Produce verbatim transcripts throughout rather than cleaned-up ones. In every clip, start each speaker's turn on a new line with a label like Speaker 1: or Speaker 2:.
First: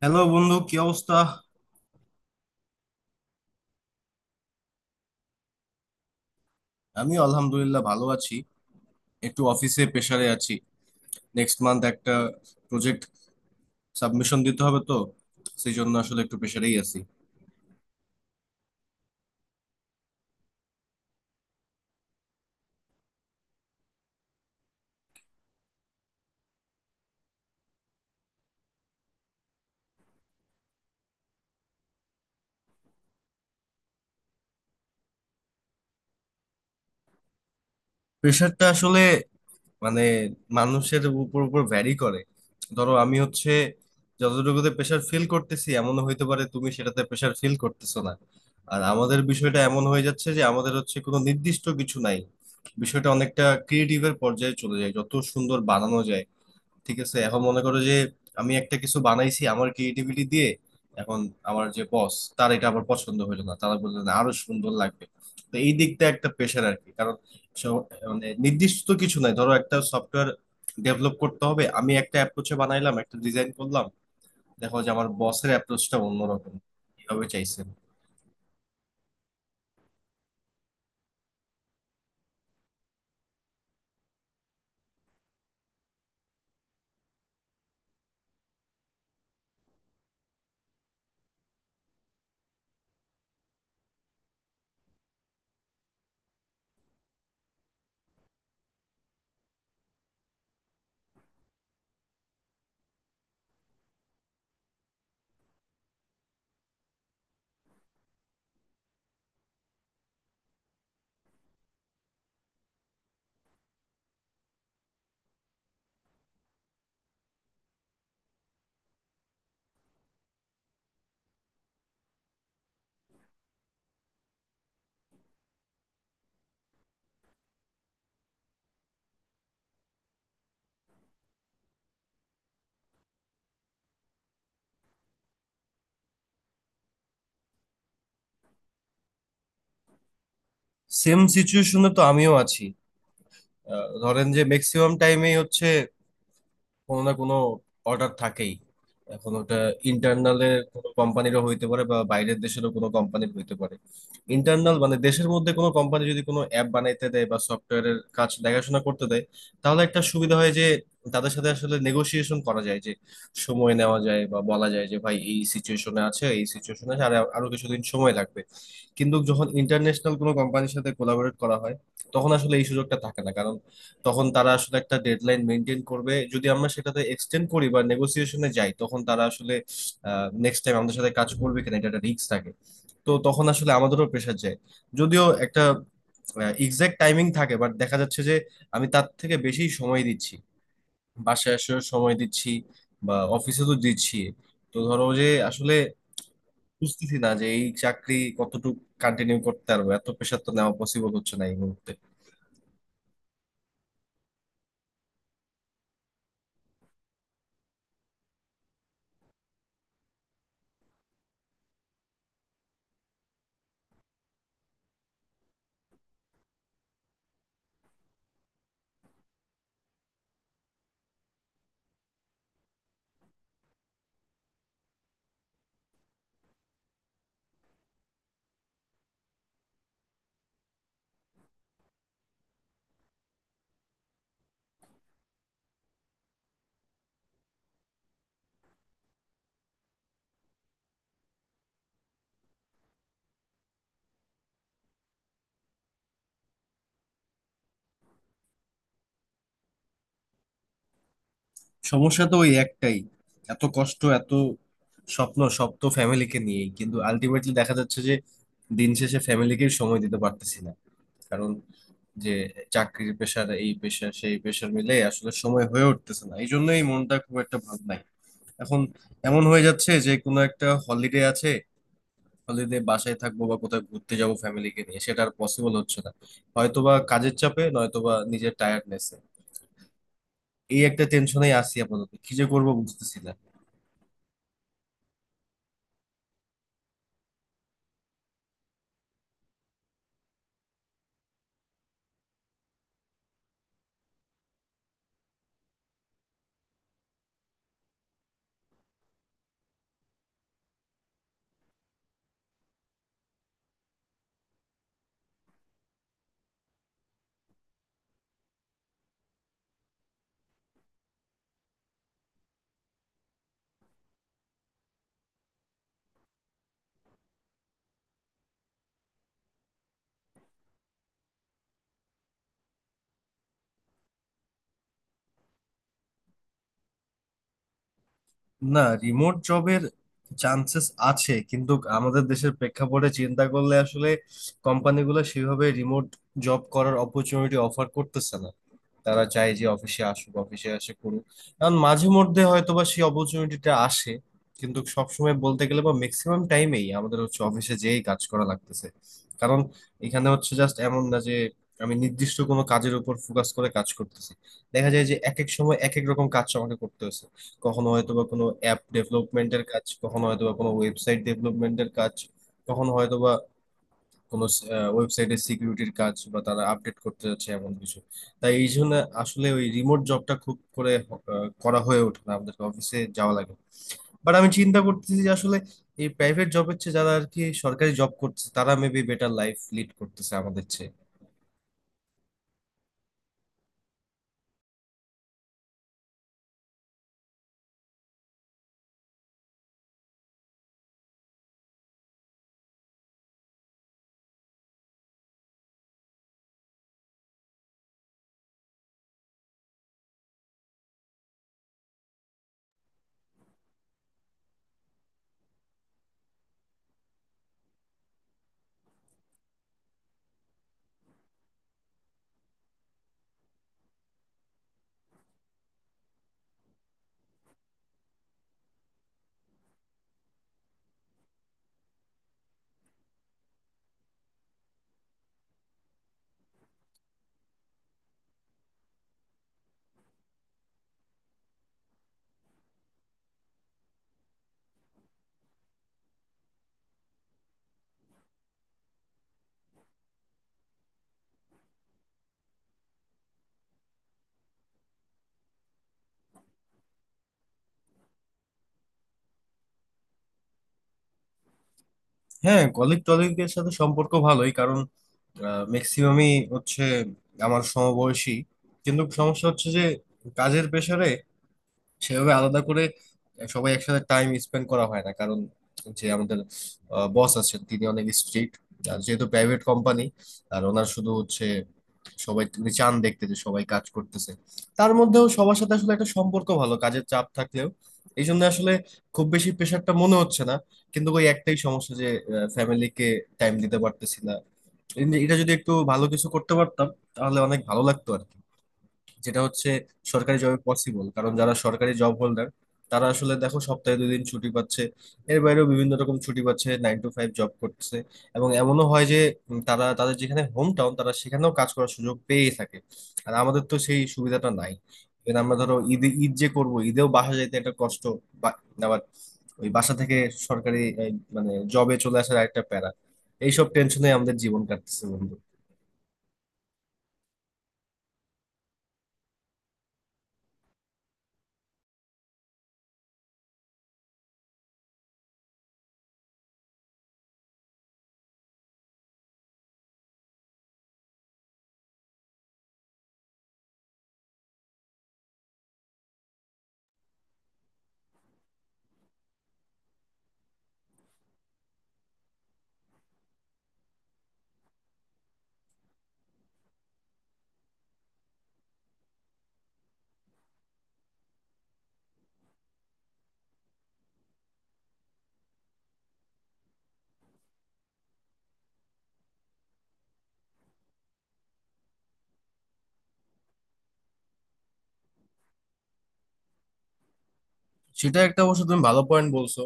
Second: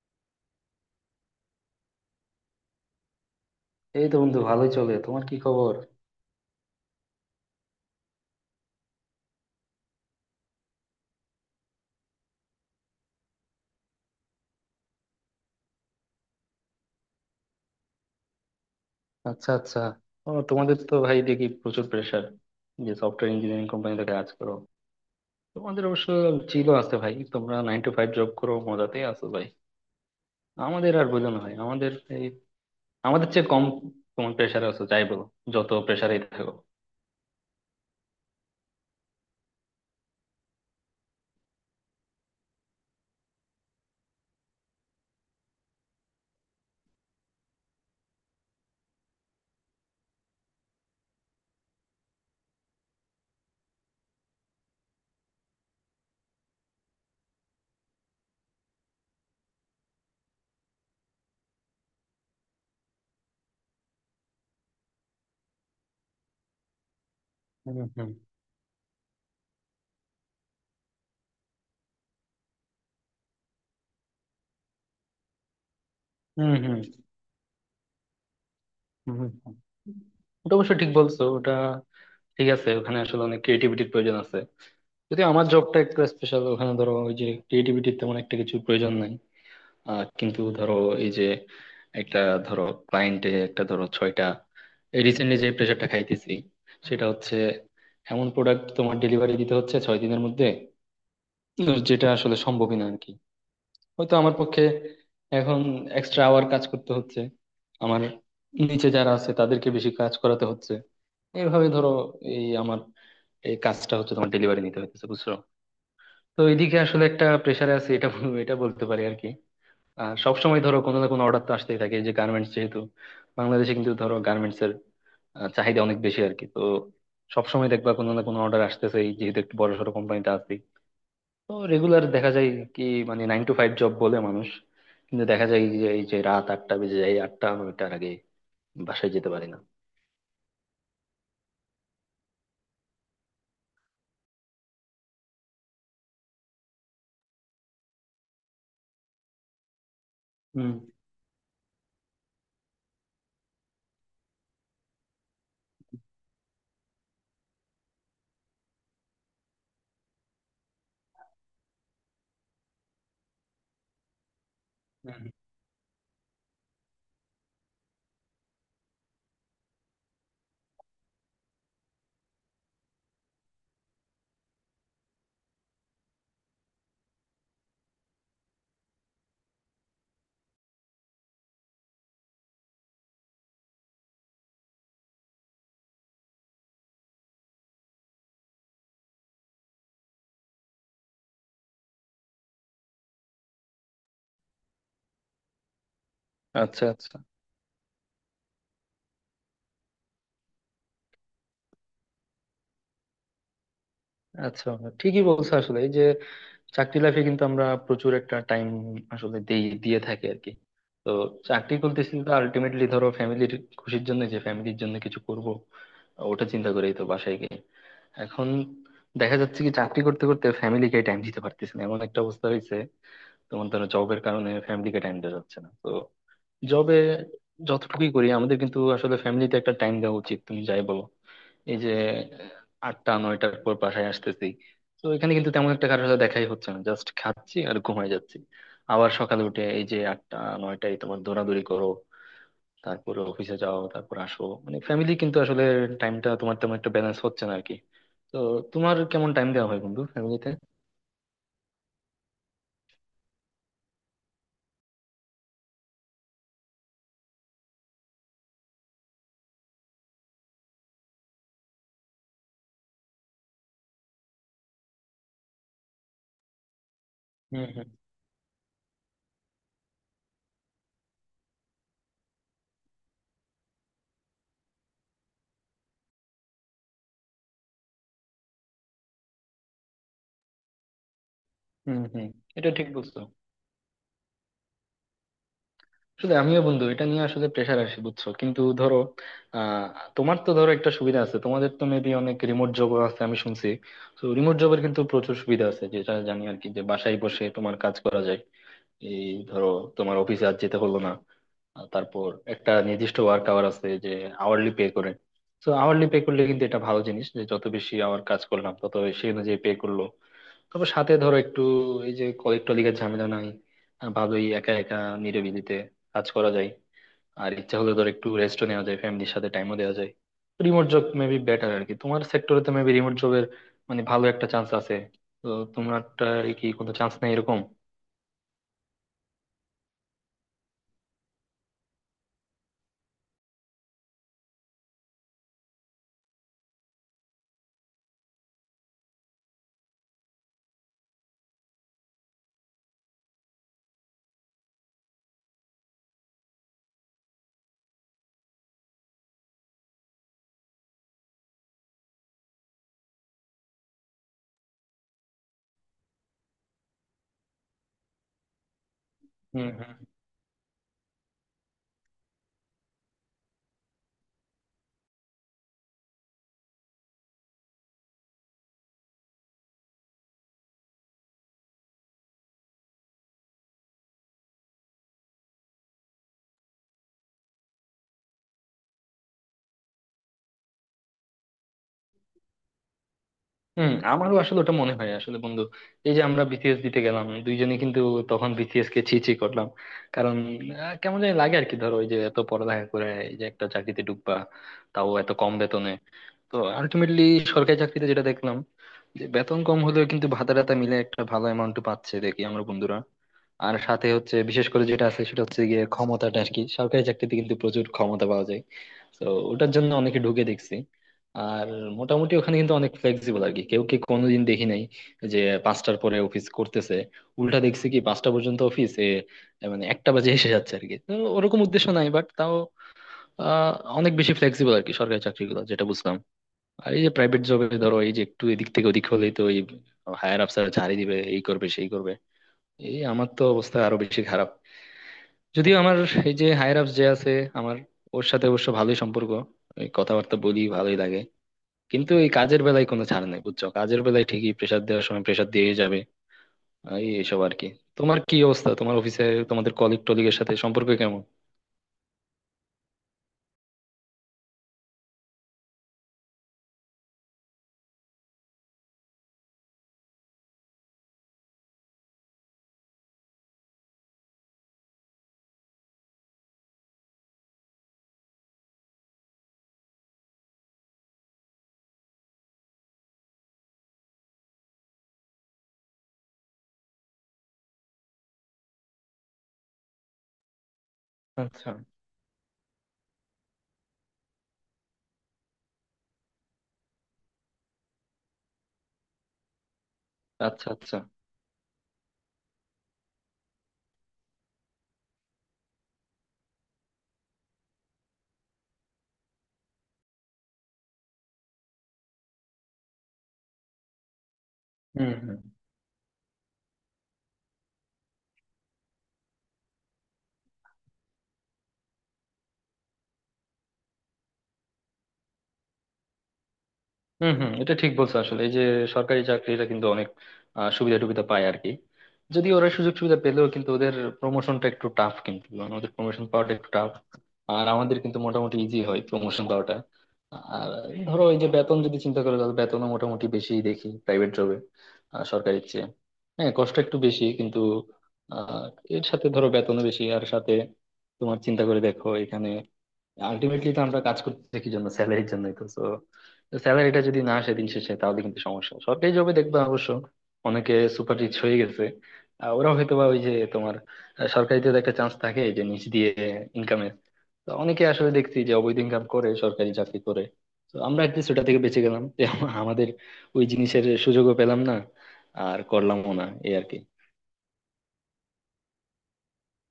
Speaker 1: Hello বন্ধু, কি অবস্থা?
Speaker 2: এই তো বন্ধু, ভালোই চলে। তোমার কি খবর?
Speaker 1: আমি আলহামদুলিল্লাহ ভালো আছি। একটু অফিসে প্রেসারে আছি। নেক্সট মান্থ একটা প্রজেক্ট সাবমিশন দিতে হবে, তো সেই জন্য আসলে একটু প্রেসারেই আছি।
Speaker 2: আচ্ছা আচ্ছা। ও তোমাদের তো ভাই দেখি প্রচুর প্রেসার, যে সফটওয়্যার ইঞ্জিনিয়ারিং কোম্পানিতে কাজ করো। তোমাদের অবশ্য চিলও আছে ভাই, তোমরা নাইন টু ফাইভ জব করো, মজাতেই আছো ভাই। আমাদের আর বলো না ভাই, আমাদের এই আমাদের চেয়ে কম তোমার প্রেসার আছো যাই বলো, যত প্রেসারেই থাকো।
Speaker 1: প্রেসারটা আসলে মানে মানুষের উপর উপর ভ্যারি করে। ধরো আমি হচ্ছে যতটুকুতে প্রেসার ফিল করতেছি, এমন হইতে পারে তুমি সেটাতে প্রেসার ফিল করতেছো না। আর আমাদের বিষয়টা এমন হয়ে যাচ্ছে যে আমাদের হচ্ছে কোনো নির্দিষ্ট কিছু নাই। বিষয়টা অনেকটা ক্রিয়েটিভের পর্যায়ে চলে যায়, যত সুন্দর বানানো যায়। ঠিক আছে, এখন মনে করো যে আমি একটা কিছু বানাইছি আমার ক্রিয়েটিভিটি দিয়ে। এখন আমার যে বস, তার এটা আবার পছন্দ হইলো না, তারা বললেন আরো সুন্দর লাগবে। তো এই দিকটা একটা প্রেশার আর কি। কারণ
Speaker 2: হুম
Speaker 1: সব-
Speaker 2: হুম।
Speaker 1: মানে নির্দিষ্ট তো কিছু নাই। ধরো একটা সফটওয়্যার ডেভেলপ করতে হবে, আমি একটা অ্যাপ্রোচে বানাইলাম, একটা ডিজাইন করলাম। দেখো যে আমার বসের অ্যাপ্রোচটা
Speaker 2: হুম
Speaker 1: অন্যরকম,
Speaker 2: হুম।
Speaker 1: এভাবে চাইছেন।
Speaker 2: হুম হুম, হুম। ওটা অবশ্য ঠিক বলছো। ওটা ঠিক আছে, ওখানে আসলে অনেক ক্রিয়েটিভিটির প্রয়োজন আছে। যদি আমার জবটা একটু স্পেশাল, ওখানে ধরো ওই যে ক্রিয়েটিভিটির তেমন একটা কিছু প্রয়োজন নাই। আহ কিন্তু ধরো, এই যে একটা ধরো ক্লায়েন্টে একটা ধরো ছয়টা, রিসেন্টলি যে প্রেশারটা খাইতেছি সেটা হচ্ছে এমন প্রোডাক্ট তোমার ডেলিভারি দিতে হচ্ছে ছয় দিনের মধ্যে। তো যেটা আসলে সম্ভবই না আর কি, হয়তো আমার পক্ষে। এখন এক্সট্রা আওয়ার কাজ করতে হচ্ছে। আমার নিচে যারা আছে তাদেরকে বেশি কাজ করাতে হচ্ছে। এইভাবে ধরো এই আমার এই কাজটা হচ্ছে তোমার ডেলিভারি নিতে হইতেছে, বুঝছো? তো এইদিকে আসলে একটা প্রেশারে আছে, এটা বল- এটা বলতে পারি আর কি। আর সবসময় ধরো কোনো না কোনো অর্ডার তো আসতেই থাকে, এই যে গার্মেন্টস যেহেতু, বাংলাদেশে কিন্তু ধরো গার্মেন্টস এর আহ, চাহিদা অনেক বেশি আর কি। তো সবসময় দেখবা কোনো না কোনো অর্ডার আসতেছে, এই যেহেতু একটু বড় সড়ো কোম্পানিতে আছি। তো রেগুলার দেখা যায় কি, মানে নাইন টু ফাইভ জব বলে মানুষ, কিন্তু দেখা যায় যে এই যে রাত আটটা বেজে যায়, আটটা নয়টার আগে বাসায় যেতে পারি না।
Speaker 1: সেম সিচুয়েশনে তো আমিও আছি। আহ, ধরেন যে ম্যাক্সিমাম টাইমেই হচ্ছে কোনো না কোনো অর্ডার থাকেই। এখন ওটা ইন্টারনালের
Speaker 2: হুম
Speaker 1: কোনো কোম্পানিরও হইতে পারে বা বাইরের দেশেরও কোনো কোম্পানির হইতে পারে। ইন্টারনাল মানে দেশের মধ্যে কোনো কোম্পানি যদি কোনো অ্যাপ বানাইতে দেয় বা সফটওয়্যারের কাজ দেখাশোনা করতে দেয়, তাহলে একটা সুবিধা হয় যে তাদের সাথে আসলে নেগোসিয়েশন করা যায়, যে সময় নেওয়া যায় বা বলা যায় যে ভাই
Speaker 2: হুম।
Speaker 1: এই সিচুয়েশনে আছে এই সিচুয়েশনে আছে আর আরো কিছুদিন সময় লাগবে। কিন্তু যখন ইন্টারন্যাশনাল কোনো কোম্পানির সাথে কোলাবোরেট করা হয়, তখন আসলে এই সুযোগটা থাকে না। কারণ তখন তারা আসলে একটা ডেডলাইন মেনটেন করবে, যদি আমরা সেটাতে এক্সটেন্ড করি বা নেগোসিয়েশনে যাই তখন তারা আসলে নেক্সট টাইম আমাদের সাথে কাজ করবে কিনা এটা একটা রিস্ক থাকে। তো তখন আসলে আমাদেরও প্রেশার যায়। যদিও একটা এক্সাক্ট টাইমিং থাকে, বাট দেখা যাচ্ছে যে আমি তার থেকে বেশি সময় দিচ্ছি, বাসায় আসার সময় দিচ্ছি, বা অফিসে তো দিচ্ছি। তো ধরো যে আসলে
Speaker 2: আচ্ছা
Speaker 1: বুঝতেছি
Speaker 2: আচ্ছা।
Speaker 1: না যে এই চাকরি কতটুকু কন্টিনিউ করতে পারবো, এত প্রেশার তো নেওয়া পসিবল হচ্ছে না এই মুহূর্তে।
Speaker 2: আচ্ছা, ঠিকই বলছো। আসলে এই যে চাকরি লাইফে কিন্তু আমরা প্রচুর একটা টাইম আসলে দেই, দিয়ে থাকি আর কি। তো চাকরি করতেছি তো আলটিমেটলি ধরো ফ্যামিলির খুশির জন্য, যে ফ্যামিলির জন্য কিছু করব, ওটা চিন্তা করেই তো বাসায় গিয়ে এখন দেখা যাচ্ছে কি চাকরি করতে করতে ফ্যামিলিকে টাইম দিতে পারতেছি না, এমন একটা অবস্থা হয়েছে। তোমার ধরো জবের কারণে ফ্যামিলিকে টাইম দেওয়া যাচ্ছে না। তো জবে যতটুকুই করি আমাদের কিন্তু আসলে ফ্যামিলিতে একটা টাইম দেওয়া উচিত, তুমি যাই বলো। এই যে আটটা নয়টার পর বাসায় আসতেছি, তো এখানে কিন্তু তেমন একটা কারোর সাথে দেখাই হচ্ছে না, জাস্ট খাচ্ছি আর ঘুমাই যাচ্ছি। আবার সকালে উঠে এই যে আটটা নয়টায় তোমার দৌড়াদৌড়ি করো, তারপরে অফিসে যাও, তারপর আসো। মানে ফ্যামিলি কিন্তু আসলে টাইমটা তোমার তেমন একটা ব্যালেন্স হচ্ছে না আর কি। তো তোমার কেমন টাইম দেওয়া হয় বন্ধু ফ্যামিলিতে?
Speaker 1: সমস্যা তো ওই একটাই, এত কষ্ট, এত স্বপ্ন সব তো ফ্যামিলিকে নিয়েই, কিন্তু আলটিমেটলি দেখা যাচ্ছে যে দিন শেষে ফ্যামিলিকে সময় দিতে পারতেছি না। কারণ যে চাকরির পেশার, এই পেশা সেই পেশার মিলে আসলে সময় হয়ে উঠতেছে না, এই জন্যই মনটা খুব একটা
Speaker 2: হুম
Speaker 1: ভালো
Speaker 2: হুম।
Speaker 1: নাই। এখন এমন হয়ে যাচ্ছে যে কোনো একটা হলিডে আছে, হলিডে বাসায় থাকবো বা কোথাও ঘুরতে যাবো ফ্যামিলিকে নিয়ে, সেটা আর পসিবল হচ্ছে না। হয়তোবা কাজের চাপে, নয়তোবা নিজের টায়ার্ডনেসে। এই একটা টেনশনেই আছি,
Speaker 2: হুম
Speaker 1: আপাতত
Speaker 2: হুম।
Speaker 1: কি যে
Speaker 2: এটা
Speaker 1: করবো
Speaker 2: ঠিক বলছো।
Speaker 1: বুঝতেছি না।
Speaker 2: আসলে আমিও বন্ধু এটা নিয়ে আসলে প্রেশার আসে, বুঝছো? কিন্তু ধরো, আহ তোমার তো ধরো একটা সুবিধা আছে, তোমাদের তো মেবি অনেক রিমোট জব আছে আমি শুনছি। তো রিমোট জবের কিন্তু প্রচুর সুবিধা আছে যেটা জানি আর কি, যে বাসায় বসে তোমার কাজ করা যায়। এই ধরো তোমার অফিসে আজ যেতে হলো না, আর তারপর একটা নির্দিষ্ট ওয়ার্ক আওয়ার আছে, যে আওয়ারলি পে করে। তো আওয়ারলি পে করলে কিন্তু এটা ভালো জিনিস, যে যত বেশি আওয়ার কাজ করলাম তত সেই অনুযায়ী পে করলো। তবে সাথে ধরো একটু এই যে কলিগ টলিগের ঝামেলা নাই, আহ, ভালোই একা একা নিরিবিলিতে কাজ করা যায়। আর ইচ্ছা হলে ধর একটু রেস্টও নেওয়া যায়, ফ্যামিলির সাথে টাইমও দেওয়া যায়। রিমোট জব মেবি বেটার আর কি, তোমার সেক্টরে তো মেবি রিমোট জবের মানে ভালো একটা চান্স আছে। তো তোমারটা কি কোনো চান্স নেই এরকম?
Speaker 1: না, রিমোট জবের চান্সেস আছে, কিন্তু আমাদের দেশের প্রেক্ষাপটে চিন্তা করলে আসলে কোম্পানিগুলো সেভাবে রিমোট জব করার অপরচুনিটি অফার করতেছে না। তারা চায় যে অফিসে আসুক, অফিসে আসে করুক। কারণ মাঝে মধ্যে হয়তোবা সেই অপরচুনিটিটা আসে, কিন্তু সবসময় বলতে গেলে বা ম্যাক্সিমাম টাইমেই আমাদের হচ্ছে অফিসে যেই কাজ করা লাগতেছে। কারণ এখানে হচ্ছে জাস্ট এমন না যে আমি নির্দিষ্ট কোনো কাজের উপর ফোকাস করে কাজ করতেছি। দেখা যায় যে এক এক সময় এক এক রকম কাজ আমাকে করতে হচ্ছে। কখনো হয়তোবা কোনো অ্যাপ
Speaker 2: হম
Speaker 1: ডেভেলপমেন্টের কাজ,
Speaker 2: হম।
Speaker 1: কখনো হয়তোবা কোনো ওয়েবসাইট ডেভেলপমেন্টের কাজ, কখনো হয়তোবা কোনো ওয়েবসাইটের সিকিউরিটির কাজ বা তারা আপডেট করতে যাচ্ছে এমন কিছু। তাই এই জন্য আসলে ওই রিমোট জবটা খুব করে আহ, করা হয়ে ওঠে না, আমাদেরকে অফিসে যাওয়া লাগে। বাট আমি চিন্তা করতেছি যে আসলে এই প্রাইভেট জবের চেয়ে যারা আর কি সরকারি জব করতেছে তারা মেবি বেটার লাইফ লিড করতেছে আমাদের চেয়ে।
Speaker 2: হম, আমারও আসলে ওটা মনে হয় আসলে বন্ধু। এই যে আমরা বিসিএস দিতে গেলাম দুইজনে, কিন্তু তখন বিসিএস কে ছি ছি করলাম। কারণ আহ, কেমন জানি লাগে আর কি। ধরো ওই যে এত পড়ালেখা করে এই যে একটা চাকরিতে ঢুকবা, তাও এত কম বেতনে। তো আলটিমেটলি সরকারি চাকরিতে যেটা দেখলাম, যে বেতন কম হলেও কিন্তু ভাতা টাতা মিলে একটা ভালো অ্যামাউন্ট পাচ্ছে দেখি আমরা বন্ধুরা। আর সাথে হচ্ছে, বিশেষ করে যেটা আছে সেটা হচ্ছে গিয়ে ক্ষমতাটা আর কি, সরকারি চাকরিতে কিন্তু প্রচুর ক্ষমতা পাওয়া যায়। তো ওটার জন্য অনেকে ঢুকে দেখছি। আর মোটামুটি ওখানে কিন্তু অনেক ফ্লেক্সিবল আর কি, কেউ কি কোনোদিন দেখি নাই যে পাঁচটার পরে অফিস করতেছে। উল্টা দেখছি কি পাঁচটা পর্যন্ত অফিসে মানে একটা বাজে এসে যাচ্ছে আর কি। তো ওরকম উদ্দেশ্য নাই, বাট তাও আহ অনেক বেশি ফ্লেক্সিবল আর কি সরকারি চাকরিগুলো, যেটা বুঝলাম। আর এই যে প্রাইভেট জবে ধরো এই যে একটু এদিক থেকে ওদিক হলেই তো এই হায়ার অফিসার ঝাড়ি দিবে, এই করবে সেই করবে। এই আমার তো অবস্থা আরো বেশি খারাপ। যদিও আমার এই যে হায়ার অফিস যে আছে, আমার ওর সাথে অবশ্য ভালোই সম্পর্ক, এই কথাবার্তা বলি ভালোই লাগে। কিন্তু এই কাজের বেলায় কোনো ছাড় নেই, বুঝছো? কাজের বেলায় ঠিকই প্রেসার দেওয়ার সময় প্রেসার দিয়ে যাবে। এই এইসব আর কি। তোমার কি অবস্থা তোমার অফিসে? তোমাদের কলিগ টলিগের সাথে সম্পর্ক কেমন?
Speaker 1: হ্যাঁ, কলিগ টলিগের সাথে সম্পর্ক ভালোই। কারণ ম্যাক্সিমামই হচ্ছে আমার সমবয়সী। কিন্তু সমস্যা হচ্ছে যে কাজের প্রেসারে সেভাবে আলাদা করে সবাই একসাথে টাইম স্পেন্ড করা হয় না। কারণ যে আমাদের বস আছেন তিনি অনেক স্ট্রিক্ট, আর যেহেতু প্রাইভেট কোম্পানি, আর ওনার শুধু হচ্ছে সবাই, তিনি চান দেখতে যে সবাই কাজ করতেছে। তার মধ্যেও সবার সাথে আসলে একটা সম্পর্ক ভালো, কাজের চাপ থাকলেও। এই জন্য আসলে খুব বেশি প্রেশারটা মনে হচ্ছে না। কিন্তু ওই একটাই
Speaker 2: আচ্ছা
Speaker 1: সমস্যা যে ফ্যামিলিকে টাইম দিতে পারতেছি না। এটা যদি একটু ভালো কিছু করতে পারতাম, তাহলে অনেক ভালো লাগতো আর কি। যেটা হচ্ছে সরকারি জবে
Speaker 2: আচ্ছা। আচ্ছা।
Speaker 1: পসিবল, কারণ যারা সরকারি জব হোল্ডার তারা আসলে দেখো সপ্তাহে দুই দিন ছুটি পাচ্ছে। এর বাইরেও বিভিন্ন রকম ছুটি পাচ্ছে, নাইন টু ফাইভ জব করছে। এবং এমনও হয় যে উম, তারা তাদের যেখানে হোম টাউন তারা সেখানেও কাজ করার সুযোগ পেয়েই থাকে। আর আমাদের তো সেই সুবিধাটা নাই।
Speaker 2: হুম হুম।
Speaker 1: এবার আমরা ধরো ঈদ ঈদ যে করবো, ঈদেও বাসা যাইতে একটা কষ্ট, বা- আবার ওই বাসা থেকে সরকারি এই, মানে জবে চলে আসার একটা প্যারা। এইসব টেনশনে আমাদের জীবন কাটতেছে বন্ধু।
Speaker 2: হম হম। এটা ঠিক বলছো। আসলে এই যে সরকারি চাকরিরা কিন্তু অনেক আহ, সুবিধা টুবিধা পায় আর কি। যদি ওরা সুযোগ সুবিধা পেলেও কিন্তু ওদের প্রমোশনটা একটু টাফ, কিন্তু মানে ওদের প্রমোশন পাওয়াটা একটু টাফ। আর আমাদের কিন্তু মোটামুটি ইজি হয় প্রমোশন পাওয়াটা। আর ধরো এই যে বেতন যদি চিন্তা করো, তাহলে বেতনও মোটামুটি বেশি দেখি প্রাইভেট জবে সরকারির চেয়ে। হ্যাঁ, কষ্ট একটু বেশি কিন্তু আহ এর সাথে ধরো বেতনও বেশি আর সাথে তোমার চিন্তা করে দেখো এখানে আলটিমেটলি তো আমরা কাজ করতেছি কি জন্য? স্যালারির জন্যই তো। তো স্যালারিটা যদি না আসে দিন শেষে, তাহলে কিন্তু সমস্যা। সরকারি জবে দেখবা অবশ্য অনেকে সুপার রিচ হয়ে গেছে। আহ, ওরা হয়তো বা ওই যে তোমার, আহ, সরকারিতে তো একটা চান্স থাকে যে নিচ দিয়ে ইনকামের। তো অনেকে আসলে দেখছি যে অবৈধ ইনকাম করে সরকারি চাকরি করে। তো আমরা অ্যাটলিস্ট ওটা থেকে বেঁচে গেলাম যে আম- আমাদের ওই জিনিসের সুযোগও পেলাম না, আর করলামও না, এই আর কি।
Speaker 1: সেটা একটা অবশ্য তুমি ভালো পয়েন্ট বলছো।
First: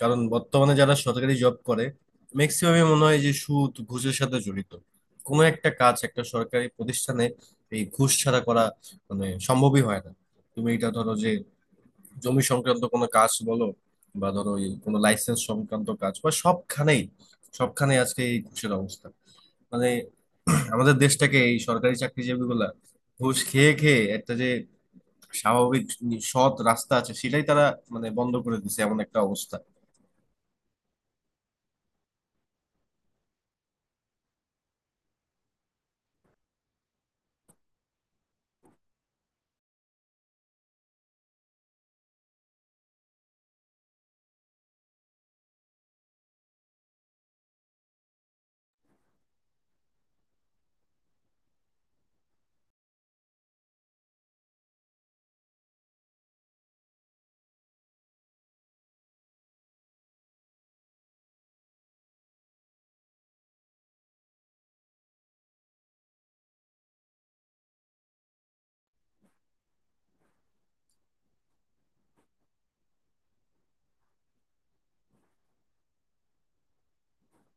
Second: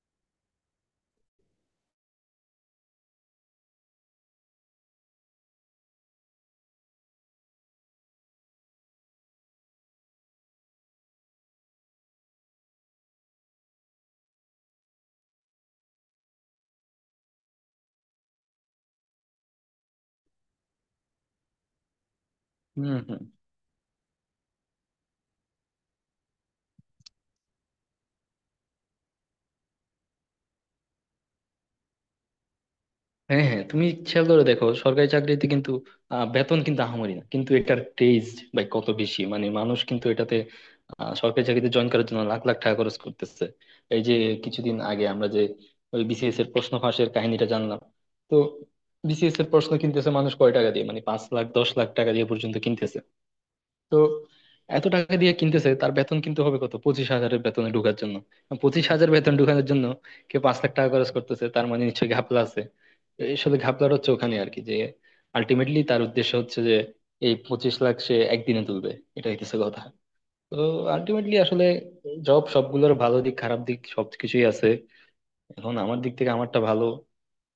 Speaker 1: কারণ বর্তমানে যারা সরকারি জব করে, ম্যাক্সিমামই মনে হয় যে সুদ ঘুষের সাথে জড়িত। কোনো একটা কাজ একটা সরকারি প্রতিষ্ঠানে এই ঘুষ ছাড়া করা মানে সম্ভবই হয় না। তুমি এটা ধরো যে জমি সংক্রান্ত কোনো কাজ বলো, বা ধরো এই কোনো লাইসেন্স সংক্রান্ত কাজ, বা সবখানেই, সবখানেই আজকে এই ঘুষের অবস্থা। মানে আমাদের দেশটাকে এই সরকারি চাকরিজীবীগুলা
Speaker 2: হম হম।
Speaker 1: ঘুষ খেয়ে খেয়ে একটা যে স্বাভাবিক সৎ রাস্তা আছে, সেটাই তারা মানে বন্ধ করে দিছে, এমন একটা অবস্থা।
Speaker 2: হ্যাঁ হ্যাঁ, তুমি খেয়াল করে দেখো সরকারি চাকরিতে কিন্তু আহ, বেতন কিন্তু আহামরি না, কিন্তু এটার ক্রেজ ভাই কত বেশি! মানে মানুষ কিন্তু এটাতে আহ, সরকারি চাকরিতে জয়েন করার জন্য লাখ লাখ টাকা খরচ করতেছে। এই যে কিছুদিন আগে আমরা যে ওই বিসিএস এর প্রশ্ন ফাঁসের কাহিনীটা জানলাম, তো বিসিএস এর প্রশ্ন কিনতেছে মানুষ কয় টাকা দিয়ে, মানে পাঁচ লাখ দশ লাখ টাকা দিয়ে পর্যন্ত কিনতেছে। তো এত টাকা দিয়ে কিনতেছে, তার বেতন কিন্তু হবে কত? পঁচিশ হাজারের বেতনে ঢোকার জন্য, পঁচিশ হাজার বেতন ঢোকানোর জন্য কেউ পাঁচ লাখ টাকা খরচ করতেছে, তার মানে নিশ্চয়ই ঘাপলা আছে। আসলে ঘাপলার হচ্ছে ওখানে আর কি, যে আলটিমেটলি তার উদ্দেশ্য হচ্ছে যে এই পঁচিশ লাখ সে একদিনে তুলবে, এটা হইতেছে কথা। তো আলটিমেটলি আসলে জব সবগুলোর ভালো দিক খারাপ দিক সবকিছুই আছে। এখন আমার দিক থেকে আমারটা ভালো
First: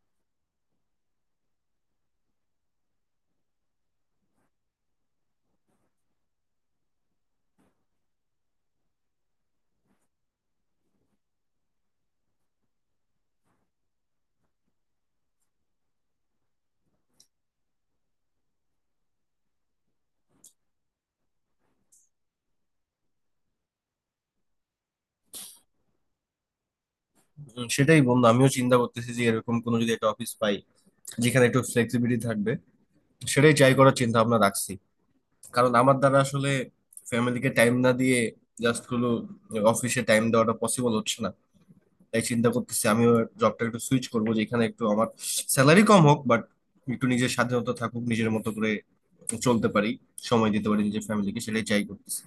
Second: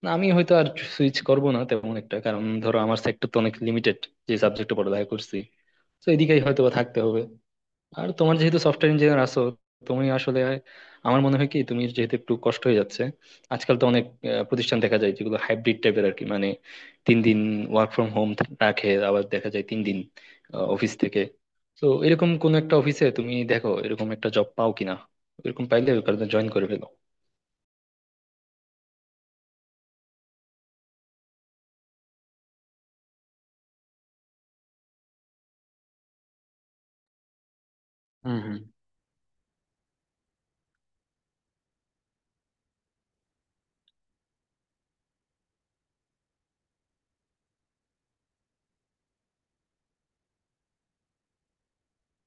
Speaker 2: না। আমি হয়তো আর সুইচ করব না তেমন একটা, কারণ ধরো আমার সেক্টর তো অনেক লিমিটেড, যে সাবজেক্টে পড়ালেখা করছি। তো এদিকেই হয়তো বা থাকতে হবে। আর তোমার যেহেতু সফটওয়্যার ইঞ্জিনিয়ার আছো, তুমি আসলে, আমার মনে হয় কি তুমি যেহেতু একটু কষ্ট হয়ে যাচ্ছে, আজকাল তো অনেক আহ, প্রতিষ্ঠান দেখা যায় যেগুলো হাইব্রিড টাইপের আর কি। মানে তিন দিন ওয়ার্ক ফ্রম হোম রাখে, আবার দেখা যায় তিন দিন অফিস থেকে। তো এরকম কোন একটা অফিসে তুমি দেখো এরকম একটা জব পাও কিনা, এরকম পাইলে ওখানে জয়েন করে ফেলো।
Speaker 1: উম, সেটাই বন্ধু, আমিও চিন্তা করতেছি যে এরকম কোনো যদি একটা অফিস পাই যেখানে একটু ফ্লেক্সিবিলিটি থাকবে, সেটাই ট্রাই করার চিন্তা ভাবনা রাখছি। কারণ আমার দ্বারা আসলে ফ্যামিলিকে টাইম না দিয়ে
Speaker 2: হুম হুম।
Speaker 1: জাস্ট হলো অফিসে টাইম দেওয়াটা পসিবল হচ্ছে না। তাই চিন্তা করতেছি আমিও জবটা একটু সুইচ করবো, যেখানে একটু আমার স্যালারি কম হোক, বাট একটু নিজের স্বাধীনতা থাকুক, নিজের মতো করে চলতে পারি, সময় দিতে পারি নিজের ফ্যামিলিকে। সেটাই ট্রাই করতেছি।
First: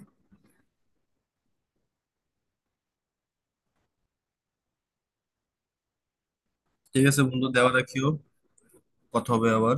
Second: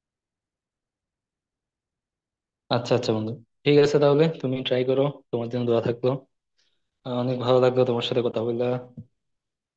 Speaker 2: আচ্ছা আচ্ছা বন্ধু, ঠিক আছে, তাহলে তুমি ট্রাই করো। তোমার জন্য দোয়া থাকলো।
Speaker 1: ঠিক
Speaker 2: আহ,
Speaker 1: আছে
Speaker 2: অনেক
Speaker 1: বন্ধু,
Speaker 2: ভালো
Speaker 1: দেওয়া
Speaker 2: লাগলো তোমার
Speaker 1: রাখিও।
Speaker 2: সাথে কথা বললা।
Speaker 1: কথা হবে আবার।